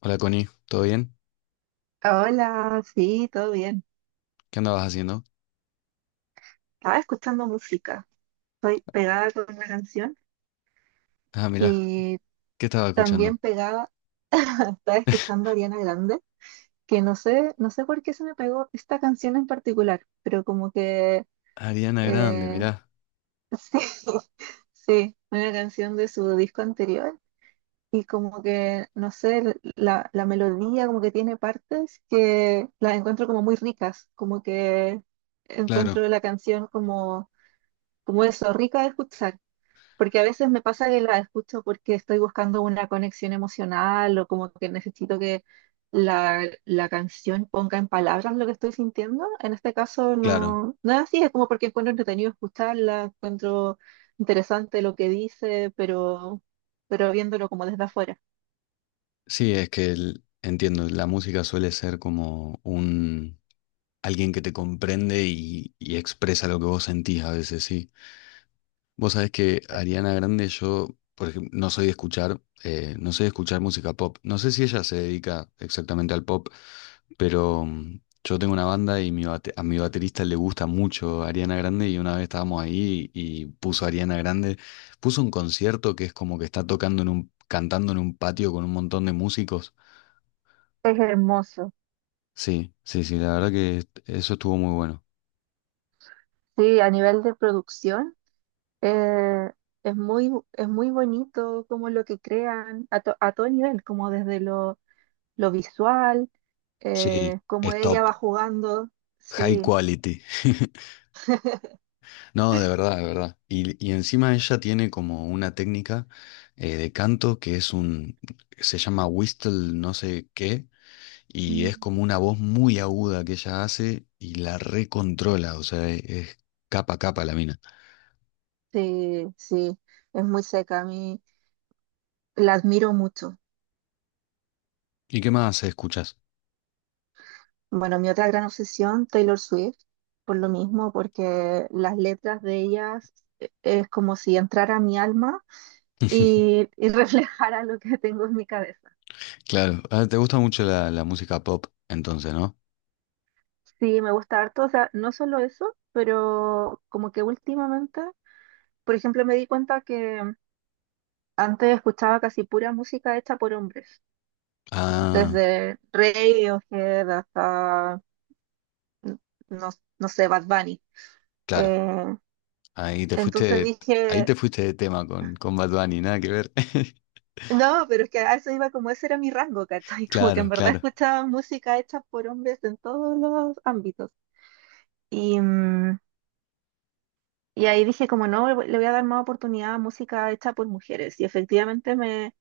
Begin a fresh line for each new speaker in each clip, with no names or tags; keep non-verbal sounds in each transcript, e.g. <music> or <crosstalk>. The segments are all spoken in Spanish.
Hola Connie, ¿todo bien?
Hola, sí, todo bien.
¿Qué andabas haciendo?
Estaba escuchando música. Estoy pegada con una canción
Ah, mirá,
y
¿qué estaba escuchando?
también pegada, estaba escuchando a Ariana Grande, que no sé, no sé por qué se me pegó esta canción en particular, pero como que
Ariana Grande,
eh,
mirá.
<laughs> sí, sí, una canción de su disco anterior y como que, no sé, la melodía como que tiene partes que las encuentro como muy ricas, como que
Claro,
encuentro la canción como, como eso, rica de escuchar. Porque a veces me pasa que la escucho porque estoy buscando una conexión emocional o como que necesito que la canción ponga en palabras lo que estoy sintiendo. En este caso
claro.
no, no es así, es como porque encuentro entretenido escucharla, encuentro interesante lo que dice, pero viéndolo como desde afuera.
Sí, es que entiendo, la música suele ser como un alguien que te comprende y expresa lo que vos sentís a veces, sí. Vos sabés que Ariana Grande, yo, por ejemplo, no soy de escuchar, no soy de escuchar música pop. No sé si ella se dedica exactamente al pop, pero yo tengo una banda y a mi baterista le gusta mucho Ariana Grande y una vez estábamos ahí y puso Ariana Grande, puso un concierto que es como que está tocando en un, cantando en un patio con un montón de músicos.
Es hermoso.
Sí, sí, sí, la verdad que eso estuvo muy bueno.
Sí, a nivel de producción, eh, es muy bonito como lo que crean a, a todo nivel, como desde lo visual,
Sí,
como ella
stop,
va jugando,
high
sí,
quality. <laughs> No, de verdad, de verdad. Y encima ella tiene como una técnica de canto que se llama whistle no sé qué, y es como
Mm,
una voz muy aguda que ella hace y la recontrola, o sea, es, capa a capa la mina.
sí, sí, es muy seca, a mí la admiro mucho.
¿Y qué más escuchas?
Bueno, mi otra gran obsesión, Taylor Swift, por lo mismo, porque las letras de ellas es como si entrara a mi alma
<laughs>
y <laughs> reflejara lo que tengo en mi cabeza.
Claro, ah, te gusta mucho la música pop, entonces, ¿no?
Sí, me gusta harto, o sea, no solo eso, pero como que últimamente, por ejemplo, me di cuenta que antes escuchaba casi pura música hecha por hombres,
Ah,
desde Radiohead hasta, no, no sé, Bad Bunny.
claro,
Eh,
ahí te
entonces
fuiste, ahí
dije,
te fuiste de tema con Bad Bunny, nada que ver. <laughs>
no, pero es que a eso iba, como ese era mi rango, ¿cachai? <laughs> Como que en
Claro,
verdad
claro.
escuchaba música hecha por hombres en todos los ámbitos. Y, mm, y ahí dije, como no, le voy a dar más oportunidad a música hecha por mujeres. Y efectivamente me,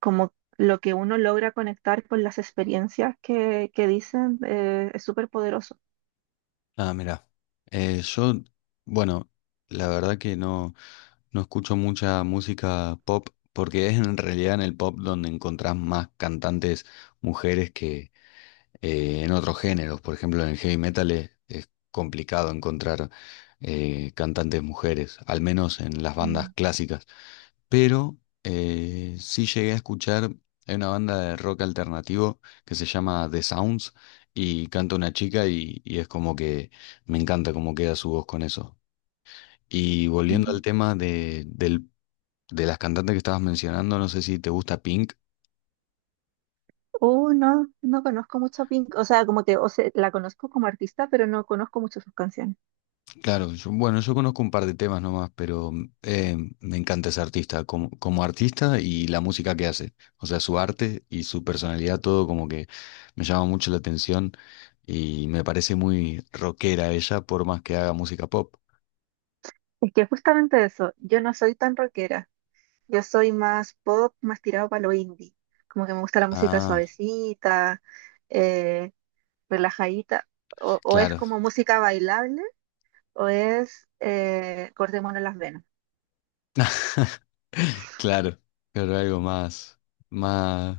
como lo que uno logra conectar con las experiencias que dicen, es súper poderoso.
Ah, mira, yo, bueno, la verdad que no, no escucho mucha música pop porque es en realidad en el pop donde encontrás más cantantes mujeres que en otros géneros. Por ejemplo, en el heavy metal es complicado encontrar cantantes mujeres, al menos en las bandas clásicas. Pero sí llegué a escuchar, hay una banda de rock alternativo que se llama The Sounds y canta una chica y es como que me encanta cómo queda su voz con eso. Y volviendo
Ujú.
al tema de de las cantantes que estabas mencionando, no sé si te gusta Pink.
No, no conozco mucho a Pink, o sea, como que, o sea, la conozco como artista, pero no conozco mucho sus canciones.
Claro, bueno, yo conozco un par de temas nomás, pero me encanta ese artista como, como artista y la música que hace. O sea, su arte y su personalidad, todo como que me llama mucho la atención y me parece muy rockera ella, por más que haga música pop.
Es que justamente eso, yo no soy tan rockera, yo soy más pop, más tirado para lo indie, como que me gusta la música
Ah,
suavecita, eh, relajadita, o es
claro,
como música bailable, o es cortémonos las venas,
<laughs> claro, pero algo más, más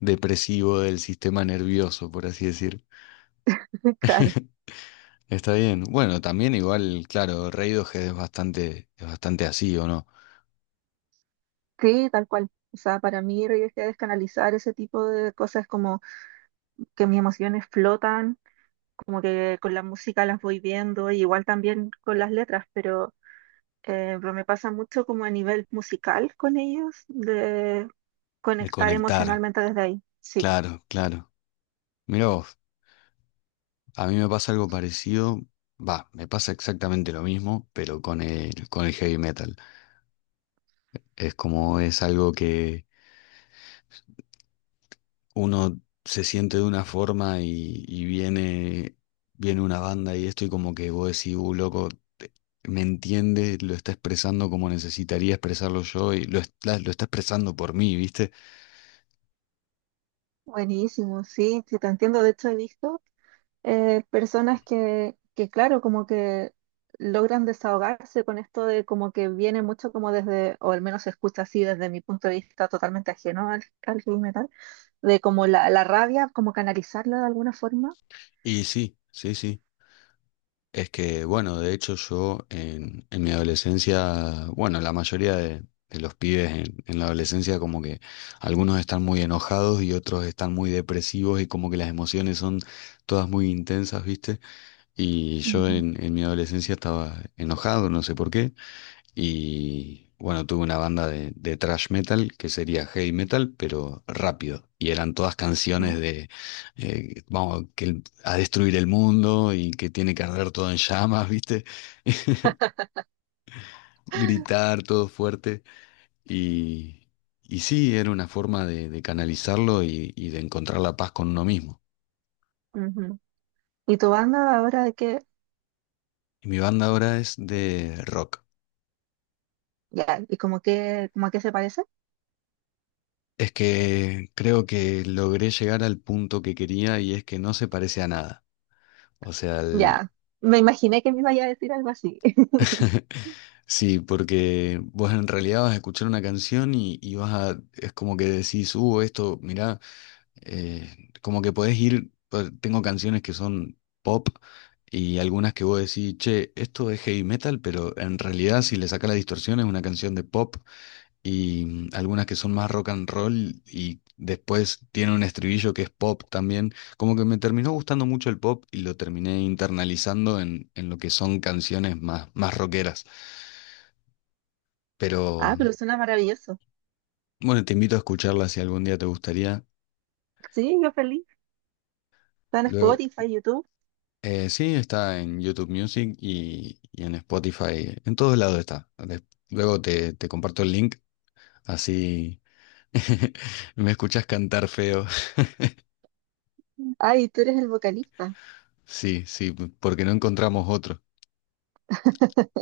depresivo del sistema nervioso, por así decir.
<laughs> claro,
<laughs> Está bien. Bueno, también igual, claro, Radiohead es bastante así, ¿o no?
sí, tal cual. O sea, para mí, Reyes Head descanalizar ese tipo de cosas es como que mis emociones flotan, como que con la música las voy viendo, y igual también con las letras, pero me pasa mucho como a nivel musical con ellos, de
De
conectar
conectar,
emocionalmente desde ahí. Sí,
claro, claro. Mirá vos, a mí me pasa algo parecido, va, me pasa exactamente lo mismo, pero con el heavy metal. Es como es algo que uno se siente de una forma y viene, viene una banda y esto y como que vos decís, loco, te- me entiende, lo está expresando como necesitaría expresarlo yo y lo está expresando por mí, ¿viste?
buenísimo, sí, sí, te entiendo. De hecho, he visto personas que, claro, como que logran desahogarse con esto de como que viene mucho como desde, o al menos se escucha así desde mi punto de vista totalmente ajeno al, al heavy metal, de como la rabia, como canalizarla de alguna forma.
Y sí, sí, sí. Es que, bueno, de hecho yo en mi adolescencia, bueno, la mayoría de los pibes en la adolescencia como que algunos están muy enojados y otros están muy depresivos y como que las emociones son todas muy intensas, ¿viste? Y yo
Ujú,
en mi adolescencia estaba enojado, no sé por qué, y bueno, tuve una banda de thrash metal que sería heavy metal, pero rápido. Y eran todas
ujú.
canciones de vamos que a destruir el mundo y que tiene que arder todo en llamas, ¿viste? <laughs> Gritar todo fuerte. Y, y sí, era una forma de canalizarlo y de encontrar la paz con uno mismo.
Ujú. ¿Y tu banda ahora de qué?
Y mi banda ahora es de rock.
Ya, ¿y como que, como a qué se parece?
Es que creo que logré llegar al punto que quería y es que no se parece a nada. O sea, el-
Ya, me imaginé que me iba a decir algo así. <laughs>
<laughs> Sí, porque vos en realidad vas a escuchar una canción y vas a, es como que decís, esto, mirá, como que podés ir, tengo canciones que son pop y algunas que vos decís, che, esto es heavy metal, pero en realidad si le sacás la distorsión es una canción de pop y algunas que son más rock and roll y después tiene un estribillo que es pop también, como que me terminó gustando mucho el pop y lo terminé internalizando en lo que son canciones más, más rockeras. Pero
Ah, pero suena maravilloso.
bueno, te invito a escucharla si algún día te gustaría.
Sí, yo feliz. Está en
Luego,
Spotify, YouTube.
sí, está en YouTube Music y en Spotify. En todos lados está. Des- Luego te, te comparto el link, así <laughs> me escuchas cantar feo. <laughs>
Ay, tú eres el vocalista.
Sí, sí, porque no encontramos otro.
<laughs>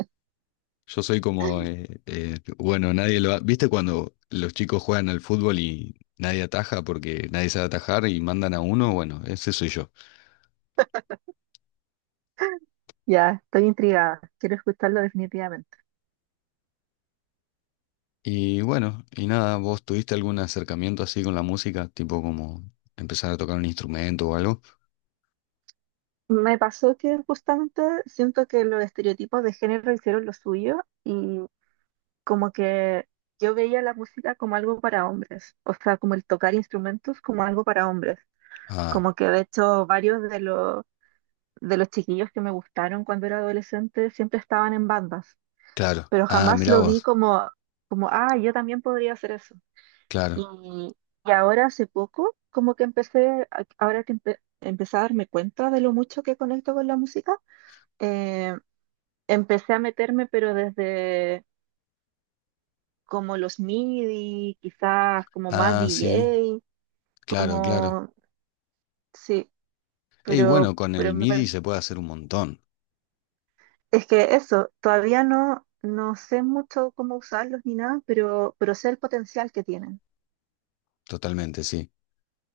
Yo soy como, bueno, nadie lo ha... ¿Viste cuando los chicos juegan al fútbol y nadie ataja porque nadie sabe atajar y mandan a uno? Bueno, ese soy yo.
Ya, estoy intrigada. Quiero escucharlo definitivamente.
Y bueno, y nada, ¿vos tuviste algún acercamiento así con la música? Tipo como empezar a tocar un instrumento o algo.
Me pasó que justamente siento que los estereotipos de género hicieron lo suyo y como que yo veía la música como algo para hombres, o sea, como el tocar instrumentos como algo para hombres.
Ah,
Como que de hecho varios de los chiquillos que me gustaron cuando era adolescente siempre estaban en bandas,
claro.
pero
Ah,
jamás
mirá
lo vi
vos.
como, como, ah, yo también podría hacer eso.
Claro.
Y, y ahora hace poco, como que empecé, ahora que empecé a darme cuenta de lo mucho que conecto con la música, eh, empecé a meterme, pero desde como los MIDI, quizás como más
Ah, sí.
DJ,
Claro, claro.
como, sí,
Y bueno, con
pero
el
me
MIDI
parece.
se puede hacer un montón.
Es que eso, todavía no, no sé mucho cómo usarlos ni nada, pero sé el potencial que tienen.
Totalmente, sí.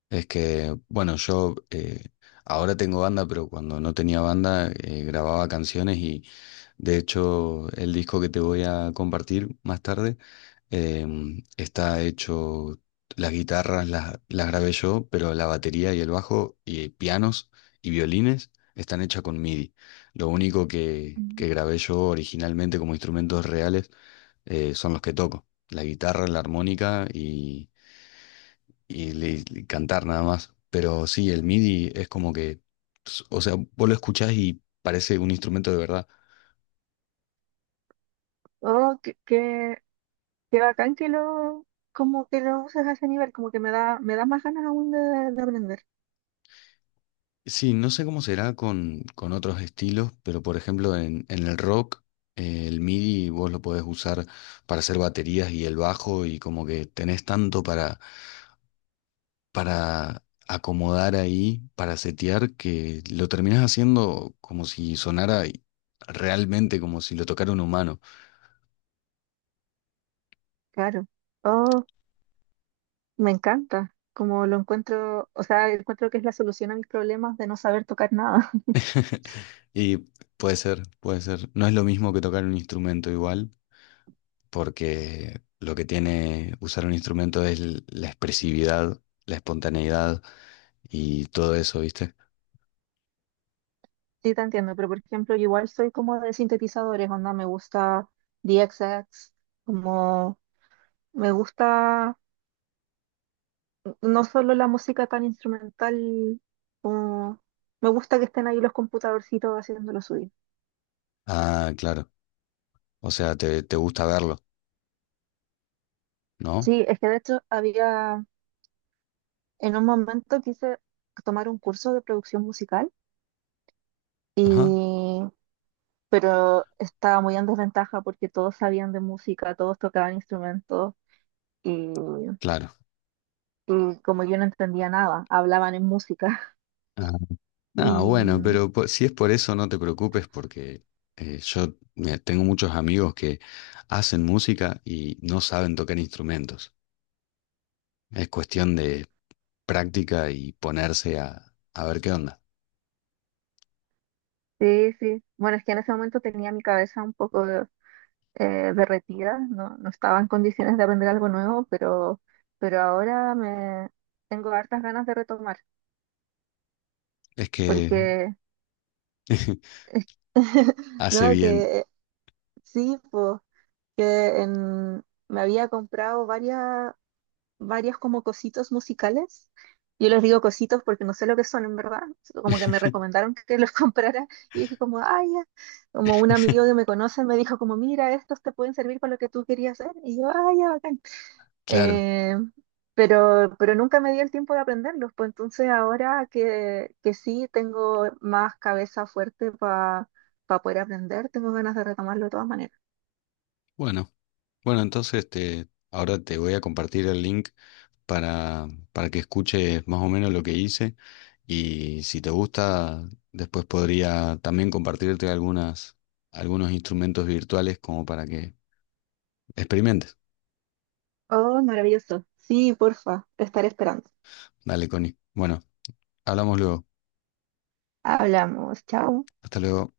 Es que, bueno, yo ahora tengo banda, pero cuando no tenía banda grababa canciones y de hecho, el disco que te voy a compartir más tarde está hecho, las guitarras las grabé yo, pero la batería y el bajo y pianos y violines están hechas con MIDI. Lo único que
Mm.
grabé yo originalmente como instrumentos reales son los que toco, la guitarra, la armónica y y cantar nada más. Pero sí, el MIDI es como que, o sea, vos lo escuchás y parece un instrumento de verdad.
Oh, qué, qué, qué bacán que lo, como que lo uses a ese nivel, como que me da más ganas aún de aprender.
Sí, no sé cómo será con otros estilos, pero por ejemplo en el rock, el MIDI vos lo podés usar para hacer baterías y el bajo y como que tenés tanto para acomodar ahí, para setear, que lo terminás haciendo como si sonara realmente como si lo tocara un humano.
Claro. Oh, me encanta. Como lo encuentro, o sea, encuentro que es la solución a mis problemas de no saber tocar nada. <laughs>
<laughs> Y puede ser, puede ser. No es lo mismo que tocar un instrumento igual, porque lo que tiene usar un instrumento es la expresividad, la espontaneidad y todo eso, ¿viste?
Sí, te entiendo, pero por ejemplo, yo igual soy como de sintetizadores, onda, me gusta DXX, como me gusta, no solo la música tan instrumental, como me gusta que estén ahí los computadorcitos haciendo lo suyo.
Ah, claro. O sea, te gusta verlo, ¿no?
Sí, es que de hecho había, en un momento quise tomar un curso de producción musical,
Ajá,
y, pero estaba muy en desventaja porque todos sabían de música, todos tocaban instrumentos y,
claro.
y como yo no entendía nada, hablaban en música. <laughs>
Ah, ah,
Y
bueno,
mm,
pero si es por eso, no te preocupes porque yo mira, tengo muchos amigos que hacen música y no saben tocar instrumentos. Es cuestión de práctica y ponerse a ver qué onda.
sí, sí, bueno, es que en ese momento tenía mi cabeza un poco derretida, no, no estaba en condiciones de aprender algo nuevo, pero ahora me tengo hartas ganas de retomar,
Es que
porque,
<laughs>
<laughs>
hace
no,
bien.
que sí, pues, que en- me había comprado varias como cositos musicales. Yo les digo cositos porque no sé lo que son en verdad, como que me
<laughs>
recomendaron que los <laughs> comprara y dije como, ay, ya". Como un amigo que me conoce me dijo como, mira, estos te pueden servir para lo que tú querías hacer. Y yo, ay, ya, bacán".
Claro,
Eh, pero nunca me di el tiempo de aprenderlos, pues entonces ahora que sí tengo más cabeza fuerte para poder aprender, tengo ganas de retomarlo de todas maneras.
bueno, bueno, entonces te, ahora te voy a compartir el link para que escuches más o menos lo que hice y si te gusta, después podría también compartirte algunas, algunos instrumentos virtuales como para que experimentes.
Oh, maravilloso. Sí, porfa, te estaré esperando.
Dale, Connie. Bueno, hablamos luego.
Hablamos, chao.
Hasta luego.